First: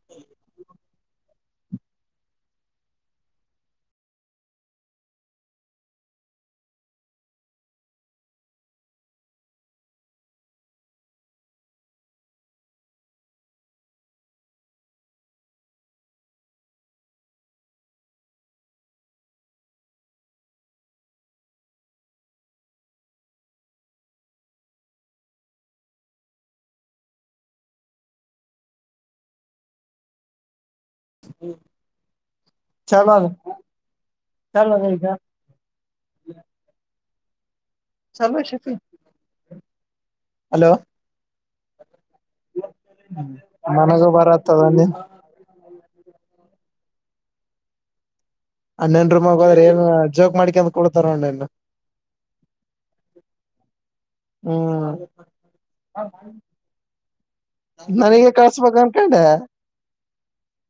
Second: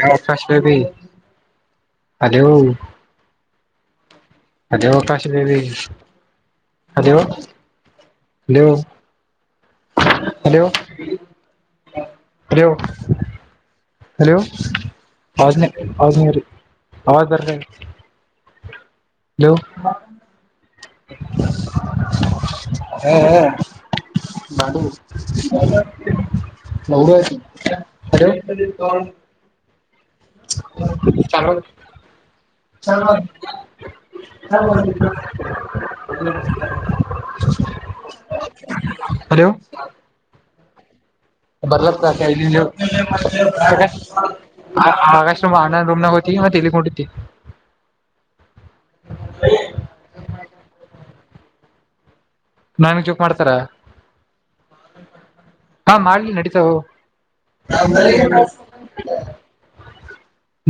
ಯಾವ [unintelligible] ಅಲೋ ಅದೋ ಕಾಶೇವಿ hello hello hello hello hello [unintelligible] hello ಹ [inaudible] ಮಾಡ ನ ಆ್ತು ಹಲೋ [inaudible] ಹ ಚ [inaudible] ಚಲ ಚಲೋ [inaudible] ಅದ ಚಲೋ ಅದ ಈಗ ಸಮರ್ಷ [unintelligible] ಹ [inaudible] ಹಲೋ ಬದಲ ಕ ನನಗೂ ಬರತ್ತದ ಮಗಾಷ್ಟ್ರಮ ಆನ್ನ ರೂಮ ನ [unintelligible] ತಲ್ಲಿಿಕೊಂಡಿಿದ್ದ [unintelligible] ಆ ನೆನ್ ರೂಮ್ ಹೋದ್ರೆ ಏ ಜೋಕ್ ಮಾಡಿಕಾಂತ ಕೂತ್ಕುದರ ನನ್ ಚೋಕ್ ಮಾಡ್ತಾರ ಹ್ಮ್ ಹಾ ಮಾಡ್ಲಿ ನಡೀತಾವ ನನಗೆ ಕಳ್ಸ್ಬೇಕ ಅನ್ಕೊಂಡೆ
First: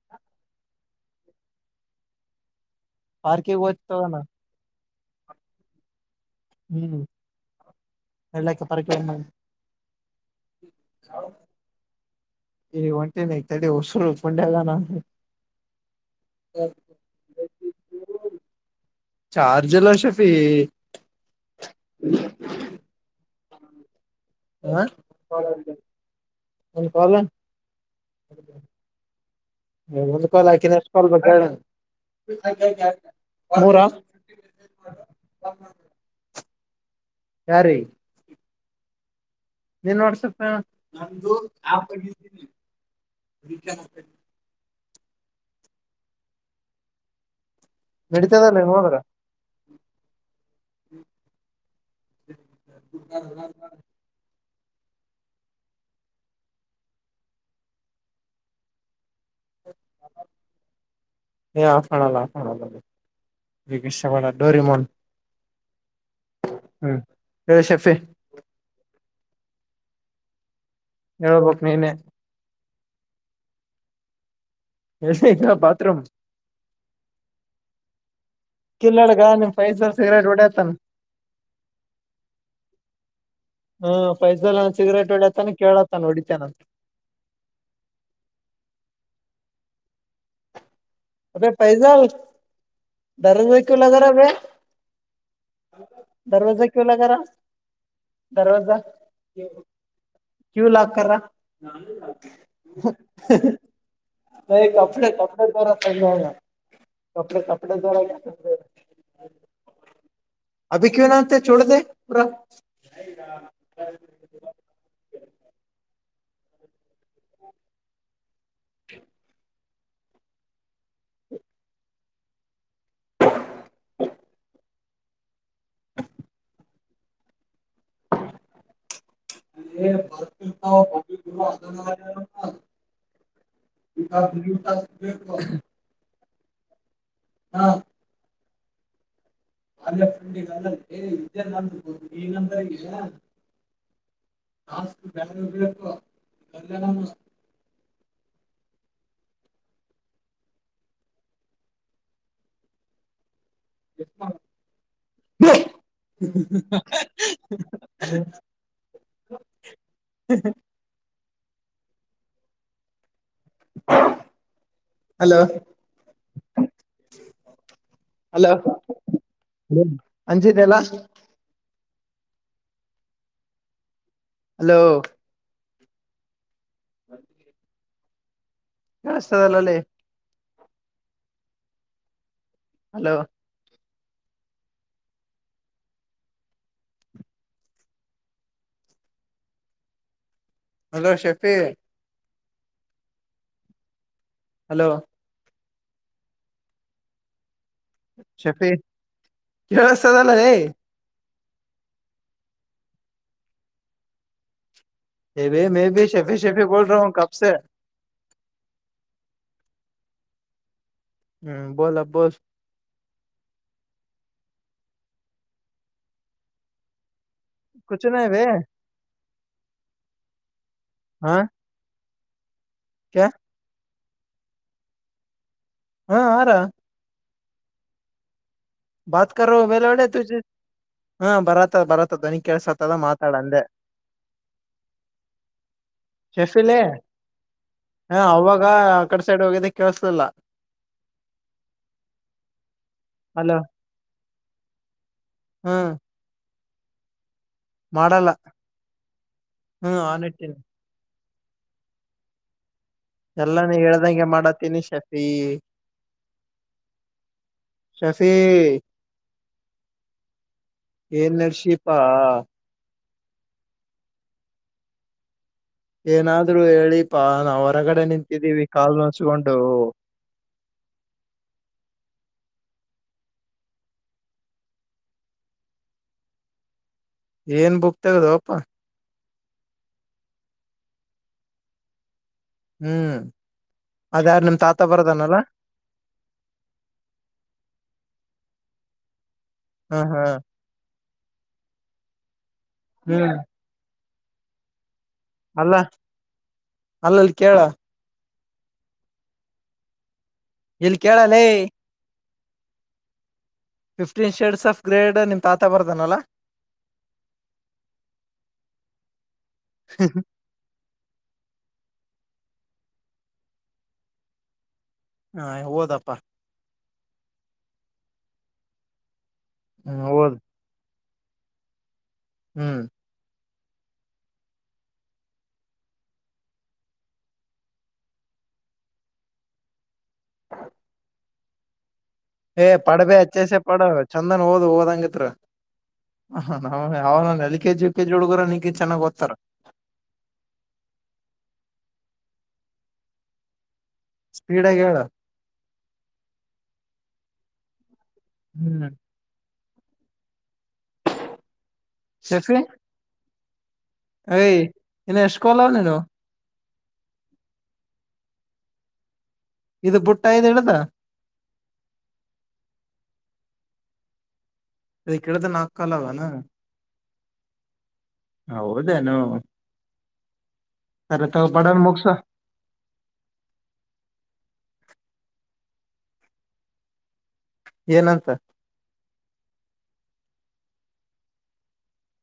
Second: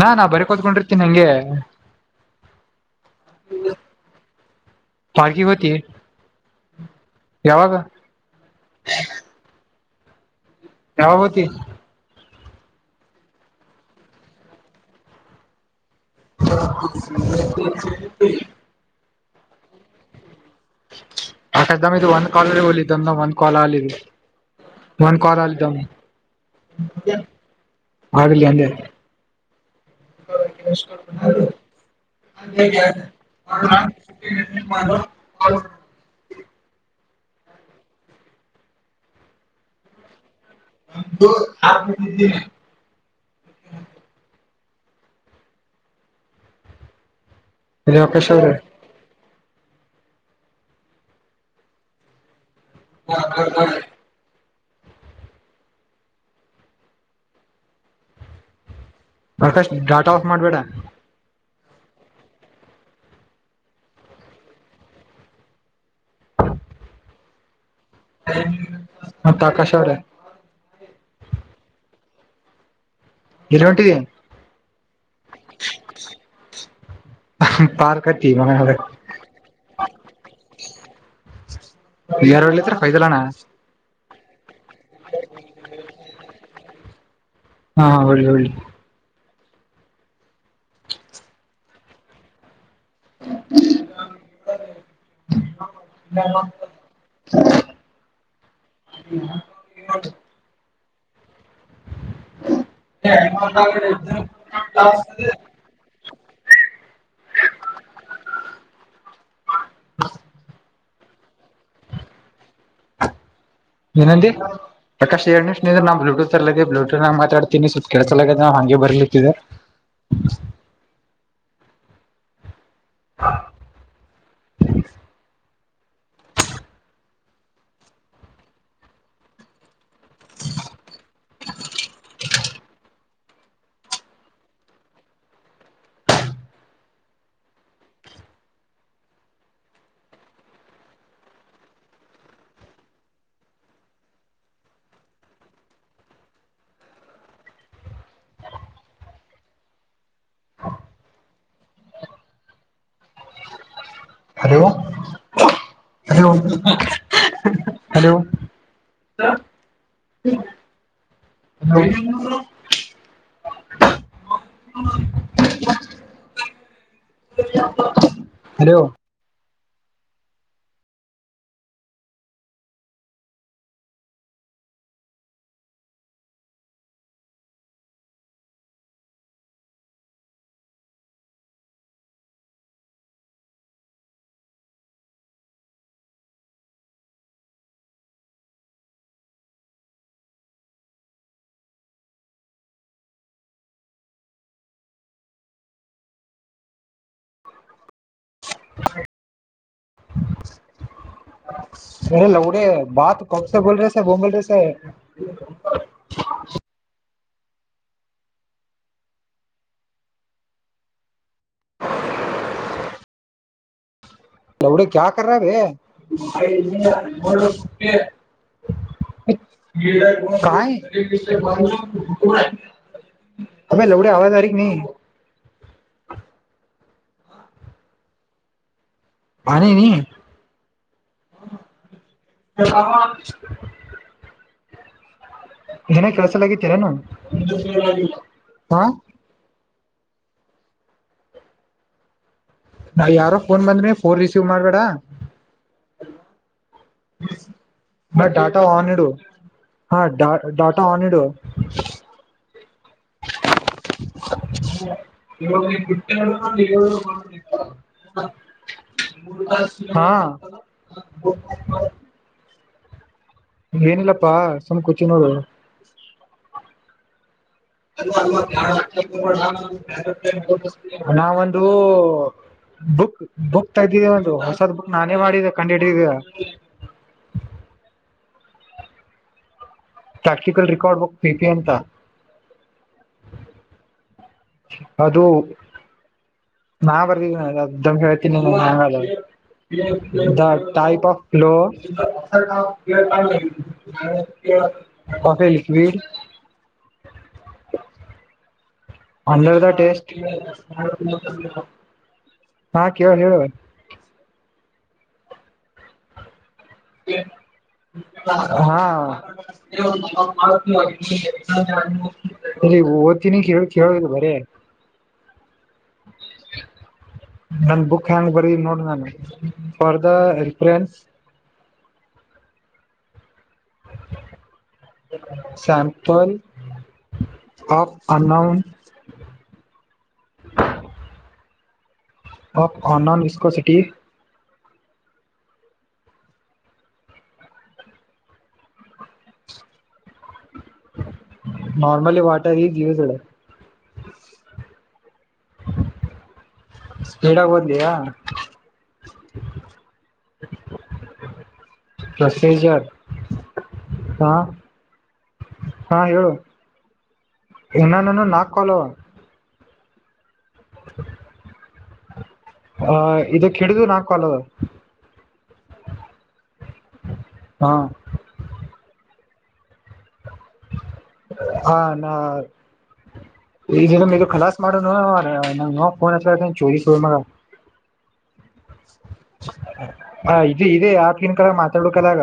ನಾನ ಬರಿಕುದ್ಕೊಂಡಿರ್ತೀನಿ ನಂಗೆ ಪಾರ್ಕಿಂಗ್ ವಯ್ತ್ ಹೊಗಣ ಪಾರ್ಕಿಗ್ ಹೊಯ್ತಿ ಹ್ಮ್ ಎಳ್ಳಕ್ಕೆ ಪರಾಕ್ಕೆ ಯಾವಗ್ ಬತ್ತಿ ಈಗ್ ಒಂಟೀನಿ ತಡಿ ಹುಸ್ರು ಪೊಂಡೆಲ್ಲ ನ [unintelligible] ಚಾರ್ಜಿಲ್ಲ ಶಫೀ [unintelligible] ಇದು ಒಂದ್ ಕಲ್ ಹಲಿದ್ದಂದ ಒಂದ್ ಕಾಲ್ ಆಲ ಇನ್ ಒಂದ್ ಒನ್ ಕಾಲ್ಆಲಿ ದಮ್ ಕಾಲ್ ಹಾಗಲಿ ಅಂದೆ ಒಂದ್ ಕಾಲ್ ಹಾಕಿನ ಎಷ್ಟು ಕಾಲ್ ಬೇಕಾ ಮೂರ ಯಾರಿ ನಿನ್ ಒಡ್ಸು ಹು ನಂದು ಆ ಪರಿಸ್ಥಿತಿ [unintelligible] ಇದು ಆಕಾಶ್ ಅವ್ರೆ ನಡಿತದಲ್ಲಾ ಹಿಂಗ್ ಹೋದ್ರೆ [unintelligible] ಪ್ರಕಾಶ್ ಡಾಟಾ ಆಫ್ ಮಾಡ್ಬೇಡ ಹೇ ಆಫ್ ಮಾಡಲ್ಲ ಅಫ್ ಮಾಡಲ್ಲ ಹಿಗಿಶ್ಅಬಡ ಡೋರಿ ಮೌಂಟ್ ಹ್ಮು ಎ ಶೆಫಿ ಮತ್ ಆಕಾಶವ್ರೇ ಹೇಳ್ಬಕ್ ನೀನೆ ಗಿರಟಿ ರಶ್ ಐತ ಬಾತ್ರುಮ್ ಪಾರ್ಕ್ ಹತ್ತಿ ಮಗನ ಕಿಲ್ಲನಡುಗ ನಿಮ್ ಫೈಸರ್ ಸಿಗರೇಟ್ ಹೊಡಿಯತನ್ ಬಿಎಾರ್ತಕ್ಕೆ ವೈದಿಲ್ಲಾಣ ಪೈಸಲ್ಲಣ ಸಿಗರೇಟ್ ಹೊಡಿಯತಾನ ಕೇಳತಾನ ಹೊಡಿತನಂತ ಹಾ ಒಳ್ಳೊಳ್ಳಿ ಅಬೆ ಪೈಸಲ್ ದರಜಕಲಾಗನೆ ಬೆ ದರ್ವಾಜಾ ಕ್ಯು ಲಗರ ದರ್ವಜ ಕು ಹೊಡ್ಲಿ ಕ್ಯೂ ಲಾಕರ್ ನ ಕಪಳೆ ಕಪಡೆ ತರ [unintelligible] ಕಪ್ಡೆ ಕಪ್ಡೆ ತರ [unintelligible] ಅದಿಕನಂತೆ ಏನಂದಿ ಪ್ರಕಾಶ್ ಎರ್ಡ್ ನಿಮ್ಷ ನಿಂದ್ರು ನಾ ಬ್ಲೂಟೂತ್ ಸರ್ಲಗೆ ಬ್ಲೂಟೂತ್ನಗೆ ಮಾತಾಡ್ತೀನಿ ಸಪ್ ಕೆಳ್ಸಲಗದೆ ಹಂಗೆ ಬರ್ಲಿತಿದ್ದೆ [unintelligible] [unintelligible] [inaudible] [unintelligible] ಹಾ [unintelligible] ಆಮೇ ಫಂಡಲ್ಲ ಇದ್ದೇ ನ ಈಗಂತಗ [unintelligible] hello hello hello [unintelligible] hello hello Anjit ದೆಲ್ಲಾ ಹಲೋ ಹ ಕೇಳಸ್ತದಿಲ್ಲಲ್ಲೇ ಹಲೋ ಹಲೋ ಶೆಫಿ ಹಲೋ ಶೆಪೀ ಕೇಳಸ್ತದಿಲ್ಲಲೇ ಅ ಲೌಡೆ ಬಾತ ಕೌಂಸೆ ಬೋಲ್ ರಸೆ ಬ ಬೋಲ್ ರ ಸ ಹೆ ಭೆ ಮೆ ಭಿ ಶೆಫಿ ಶಫಿ ಬೋಲ್ ರಾ ಹ ಕಬ್ಸೆ ಹ್ಮ್ ಬೋಲೋ ಬೋಲ ಲೌಡೆ ಕಾಯ ಕರರೆ ಬೇ ಕುಚ್ ನಹಿ ಬೆ ಕಾಯೆ ಹಾ ಕ್ಯಾ ಅಬೇ ಲೌಡೆ ಅವಾಜ ಹಾರಿ ನೈ ಹಾ ಆ ರಹಾ ಆ ಭಾತಕರೋ ರಹಿ ಬೇ ನಹಿ ಲೌಡೆ ತುಜೆ ಹಾ ಬರತ್ತದ ಬರತ್ತ ಧ್ವನಿ ಕೇಳ್ಸತ್ತದ ಮಾತಾಡ ಅಂದೆ ನಿನಗ್ ಶೆಫಿಲೆ ಕೆಲ್ಸಲಾಗಿತ್ತೇನು ಹ ಅವಾಗ ಹಾ ಆ ಕಡೆ ಸೈಡ್ ಹೋಗಿದ್ದ ಕೇಳಸಲ್ಲಿಲ ನಾ ಯಾರೋ ಫೋನ್ ಬಂದ್ರೆ ಫೋನ್ ರಿಸೀವ್ ಮಾಡ್ಬೇಡ ಹ್ಮ [inaudible] ಬೈ ಡಾಟಾ ಆನ್ ಇಡು ಹಾ ಹ್ಮ್ ಆನ್ ಇಟ್ಟೀನಿ ಡಾಟಾ ಆನ್ ಇಡು [unintelligible] ಎಲ್ಲಾನಿ ಹೇಳ್ದಂಗೆ ಮಾಡತ್ ಶಫಿ [unintelligible] ಹಾ ಏನ್ ನಡ್ಸಿಪಾ ಏನಿಲ್ಲಪ್ಪಾ ಸುಮ್ ಕುತಿವ ನೋಡು ಏನಾದ್ರು ಹೇಳಿಪಾ ನಾವ್ ಹೊರಗಡೆ ನಿಂತಿದ್ದೀವಿ ಕಾಲ್ ನೋಚ್ಕೊಂಡು ನಾವಂದು ಬುಕ್ ಬುಕ ತೆಗದಿದೆ ಒಂದು ಹೊಸದ್ ಬುಕ್ ನಾನೇ ಮಾಡಿದ್ದ ಕಂಡ ಇಡದ್ದಿದೆ ಏನ್ ಬುಕ್ ತೆಗದೊಪ್ಪಾ ಪ್ರಾಕ್ಟಿಕಲ್ ರಿಕಾರ್ಡ್ ಬೇಕೆ ಅಂತ ಹ್ಮ್ ಅದ್ಯಾರ್ ನಿಮ್ ತಾತ ಅದು ಬರದಾನಲ್ಲ ನಾ ಬರ್ದಿಲ್ಲ ದೂಡ್ಡ ಹೇಳ್ತೀನಲ್ಲ ಹಂಗ ಹ ಹಾ ದ ಟೈಪ್ ಆಫ್ ಫ್ಲೋ [inaudible] ಹ್ಮ್ ಅಲ್ಲ ಲಿಕ್ವಿಡ್ ಅಲ್ಲಲ್ಲಿ ಕೇಳ ಇಲ್ಲಿ ಕೇಳಲೇ [unintelligible] ಹಾ ಕೇಳ ಹೇಳ ಫಿಫ್ಟೀನ್ ಶೇಡ್ಸ್ ಆಫ್ ಗ್ರೇಡ್ ನಿಮ ತಾತ ಬರ್ದಾನಲ್ಲಾ ಕ್ಲೇ ಹಾ ಅಲ್ಲಿ ಓದ್ತೀನಿ ಕೇಳ ಕೇಳಿದು ಬರೇ ಹಾ ಓದಪ್ಪಾ ನನ್ ಬುಕ್ ಯಾಂಗ ಬರದಿನ ನೋಡ ನಾನು ಹ್ಮ್ ಓದ್ reference hmm sample of unknown [inaudible] ಏ ಆಫ್ ಪಡಬೇ ಅನ್ನೌನ್ ಅಚ್ಚಸೆ ಪಡ ವಿಸ್ಕೋಸಿಟಿ ಚಂದನ್ ಓದ ಓದಂಗಿತರ ಹ ನವೌನ ಯಾವನ L KG U K G ಹುಡುಗರ ನಿನಕಿತ ಚೆನ್ನಾಗ ಓದ್ತಾರ ನಾರ್ಮಲಿ ವಾಟರ್ ಈಜ ಯೂಸ್ಡ್ ಸ್ಪೀಡಾಗೇಳ ಸ್ಪೀಡಾಗಿ ಓದಲಿಯಾ ಹ್ಮ್ ಪ್ರೊಸೀಜರ್ ಹಾ ಏ ಇನ್ನ ಸ್ಕೂಲವ್ ನಿನ್ವು [unintelligible] ಇನ ನನ್ವು ನಾಲ್ಕಲಾವ. ಇದು ಬುಟ್ಟ ಇದು ಇಡುದ ಹ ಇದಕಿಡಿದು ನಾಲ್ಕಲವ. ಇದಕಿಡುಡ್ ನಾಕಾಲವನ ಹಾ ಹೌದೇನು ಸರಿ ತಗೋ ಹಾ ಬಡನ್ ಮುಗ್ಸ ನಾ ಈ ಕಲಾಸ್ ಮಾಡುನು [unintelligible] ಹೇ ನಫೋನ್ ಅ ಚೋರಿ ಸ ಏನಂತ ಹ ಇ ಇದದೆ ಯಾವ ಕ್ಲನ್ ಕರ ಮಾತಾಡ್ಕಲ್ಲಗ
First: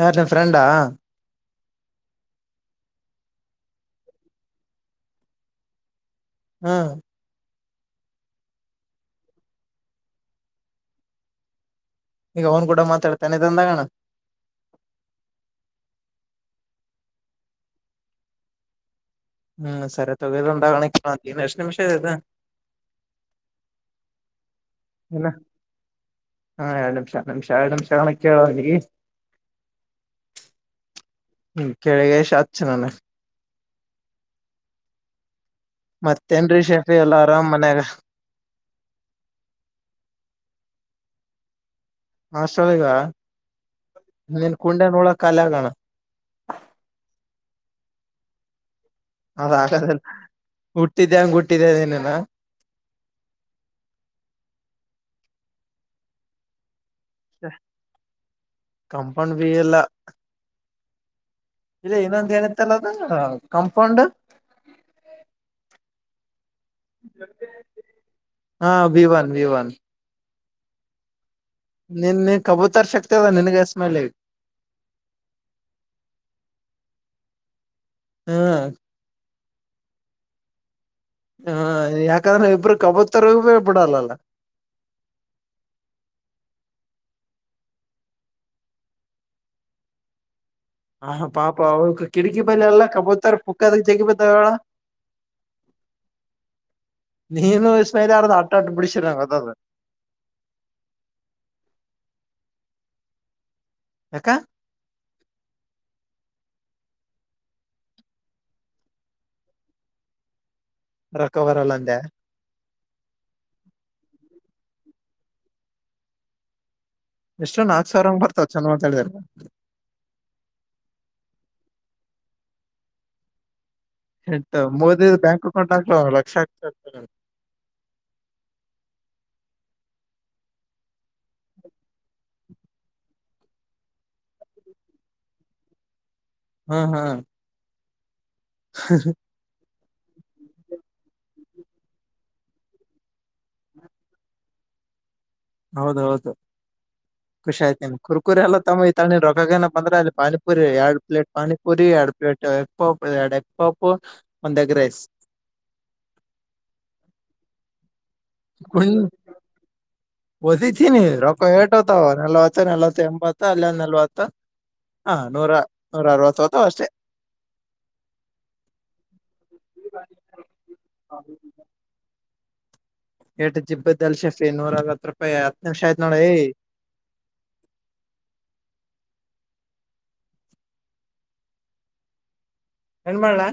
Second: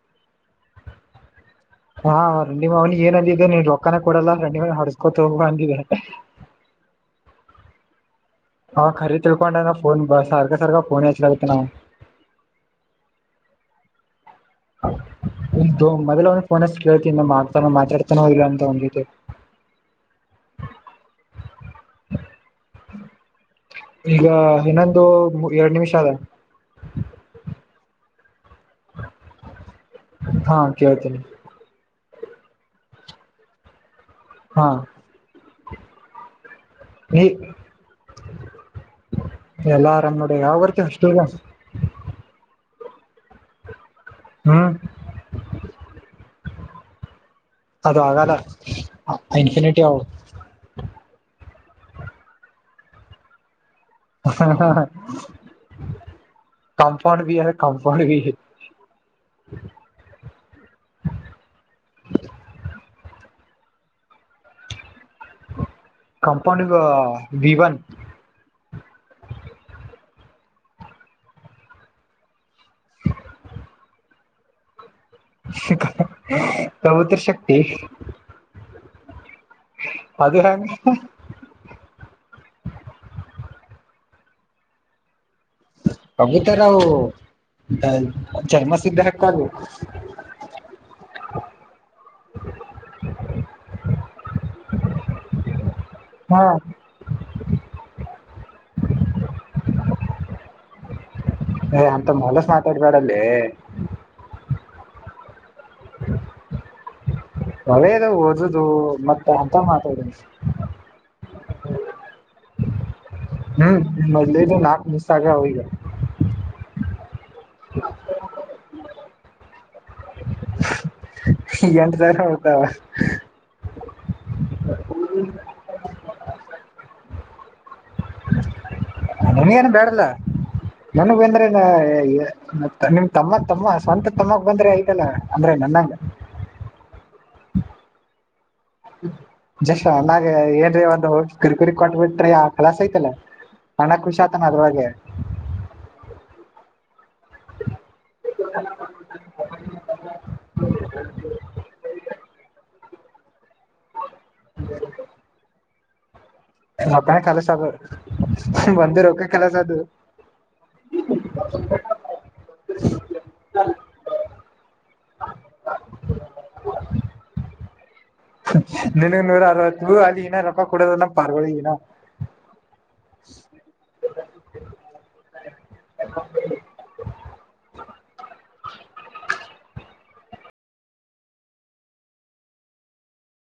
ಯಾರ್ ನಿನ್ ಫ್ರೆಂಡಾ ಹಾ [unintelligible] ಏನ ಅಂದಿದ್ದೆ ನೀನ್ ರೊಕ್ಕಾನ ಕೊಡಲ್ಲ [inaudible] [inaudible] ಹೊಡಸ್ಕೊತ ಹೋಗ ಅಂದಿದ್ದೆ ಹಾ ಹಾಖರಿ ತಿಳ್ಕೊಂಡ ಫೋನ್ ಬಾ ಸಾರಕ ಸಾರಕ ಫೋನ್ ಯಚ್ಚಲತಿ ನಾವು ಈಗ ಅವ್ನು ಕೂಡ ಮಾತಾಡ್ತೇನ್ ಇದೊಂದ್ ಆಗನ [unintelligible] ಮೊದಲ ಅವಂಗ ಫೋನ್ಅಚ್ಚಿ ಕೇಳ್ತಿನ್ತಾನ ಮಾತಾಡ್ತಾನ ಇಲ್ಲ ಅಂತ ಅವನ್ ಜೊತೆ. ಹ್ಮ್ ಸರಿ ತಗದಂದಾಗಣ ಕೇಳಂತ ಎಷ್ಟು ನಿಮಿಷ ಈಗ ಇನ್ನೊಂದು [unintelligible] ಎರಡ್ ನಿಮಿಷ ಅದ ಹ ಎರಡ್ ನಿಂಶ ನಿಮಿಷ ಎರಡ್ ನಿಂಶ ಅಗನ ಕೇಳಿಂತಿಗಿ ಹಾ [unintelligible] ಕೇಳ್ತೀನಿ ಹ್ಮ ಕೆಳಗೆಸಿ ಅಚ್ಚ ನನಗ್ ಹಾ ಮತ್ತೇನ್ರಿ ಶೆಫಿ ಎಲ್ಲ ನೀ ಆರಾಮ್ ಮನ್ಯಾಗ ಎಲ್ಲಾ ಆರಾಮ್ ನೋಡಿ ಯಾವ ಬರ್ತಿ ಅಸ್ತಲ್ಗ ಹಷ್ಟಲ್ ಈಗ ನೀನ್ ಹ್ಮ್ ಕುೂಂಡೆ ನೋಳಕಾಲ ಆಗಣ ಅದು ಆಗಲ ಅದ ಆಗಲ [unintelligible] ಹುಟ್ಟಿದೆಂಗ ಉಟ್ಟಿದ್ದೆ ಏನಿನ ಹ ಹ ಹ [unintelligible] ಕಂಫಂಡ ಬಿ ಯ ಕಂಫಂಡ ಕಂಪೌಂಡ್ ಬಿ ಇಲ್ಲ [unintelligible] ಇಲ್ಲ ಇನ್ನೊಂದ ಏನಿತ್ತಲ್ಲ ಅದ ಕಂಪೌಂಡ್ ಕಂಪೌಂಡ ವಿವನ್ ಹಾ [unintelligible] ವಿ ಒನ್ ವಿ ಒನ್ ನಿನ್ ಕಬೂತರ್ ಶಕ್ತಿ ಅದ ನಿನ್ಗೆ ಎಸ್ಮೈಲ್ಗ್ [unintelligible] ಕವುತ ಶಕ್ತಿ ಹಾ ಅದ ಹೆಂಗ ಹ ಯಾಕಂದ್ರೆ ಇಬ್ರು ಕಬತ್ತರಗೂ ಬಿಡಲ್ಲಲ್ಲ. ಕಬುತರ್ ಅವ್ರ [unintelligible] ಚರ್ಮ ಸಿದ್ಧ ಹಕ್ಕವು. ಹಾ ಪಾಪ ಅವ್ ಕಿಟಕಿ ಬಲ್ಲಿ ಎಲ್ಲ ಕಬೂತರ್ ಪುಕ್ಕೆಡುಕ್ ಜಗಿ ಬಿದ್ದವು ಹೇಳ ಹಾ ನೀನು ವಿಸ್ಮಲೆ ಯರ ಅಟಾಟ ಪಿಡಿಸಿರಂಗತ್ತ ಅ [unintelligible] [unintelligible] ಹೆ ಮಾತಾಡಬೇಡಲೇ ಯಕ [inaudible] [unintelligible] ಬರಿ ಅದೇ ಓದದು ಮತ್ತೆ ಅಂತವ್ ಮಾತಾಡ ರಕ್ಕಬರಲ್ಲಂಡ್ಯ ಹ್ಮ್ ಮೊದ್ಲೇ ನಾಕ ಮಿಸ್ ಆಗ್ಯಾವ್ ಈಗ [unintelligible] ಎಷ್ಟೊ ನಾಕ್ ಸಾವಿರ ಹಂಗ್ ಬರ್ತಾವ ಚಂದ ಮಾತಾಡಿದ್ರ. [unintelligible] ಎಂಟು ಬೇಕಾ ಹುಟ್ಟಾವ ಎಂಟ ಮೋದಿ ಬ್ಯಾಂಕ್ ಅಕೌಂಟ್ ಹಾಕ್ಲ ಲಕ್ಷ ಹಾಕ್ತತಾರೆ ನಿನಗೇನು ಬ್ಯಾಡಲ ನನ್ಗ್ ಬಂದ್ರೆ ನ ನಿಮ್ ತಮ್ಮ ತಮ್ಮ ಸ್ವಂತ ತಮ್ಮಗ್ ಬಂದ್ರೆ ಐತಲ್ಲ ಅಂದ್ರೆ ನನಗ ಹ್ಮ್ ಹ್ಮ್ [inaudible] ಜಸ್ಟ್ ಅಣ್ಣಗೆ ಏನ್ರೀ ಒಂದು ಕಿರಿಕುರಿ ಕೊಟ್ ಬಿಟ್ರಿ ಆ ಕಲಾಸ ಐತಲ್ಲ ಅಣ್ಣ ಖುಷಿಯಾತಣ್ಣ ಅದ್ರಲ್ಲಿ ಹೌದ ಹೌದು ಖುಷಿ ಆಯ್ತ ನಿಮಗೆ ಕುರ್ಕುರೆ ಎಲ್ಲ ತಕೊಂಡು ತಕೊಳ್ಳಿ ರೊಕ್ಕಾಗೆ ಏನಪ್ಪಾ ಅಂದ್ರೆ ಪಾನಿಪುರಿ ಎರಡು ಪ್ಲೇಟ್ ಪಾನಿಪುರಿ ಎರಡು ಪ್ಲೇಟ್ ಎರಡು ಎಗ್ ಪುಫ್ ಒಂದು ಎಗ್ ರೈಸ್ ನಾವು ಕಾಲೇಜ್ ಗೆ ಅಡ್ಜಸ್ಟ್ ಆಗಬೇಕು ಒಂದೇ ರೊಕ್ಕ ಕಾಲೇಜು ಅದು ಹೊದಿತೀನಿ ರೊಕ್ಕ ಏಟುತ ನಲವತ್ತು ನಲವತ್ತು ಎಂಬತ್ತು ಅಲ್ಲಿ ಒಂದು ನಲವತ್ತು ಹಾ ನೂರ ನೂರ ಅರವತ್ತು ಅಷ್ಟೆ ನಿನಗ್ ನೂರ ಅರವತ್ತು ಅಲ್ಲಿ ಇನ್ನ ರೊಕ್ಕ ಕೊಡೋದಲ್ಲ ಪಾರ್ಗೊಳ್ಳಳಿಗನ ಎಟು ಜಿಬ್ಬದ ಅಲ್ ಶೆಫಿ ನೂರಅರವತ್ ರೂಪಾಯಿ ಹತ್ ನಿಮಿಷ ಆಯ್ತ ನೋಡ್ ಹೇ [inaudible] ಏನ್ ಮಾಡಲ್ಲ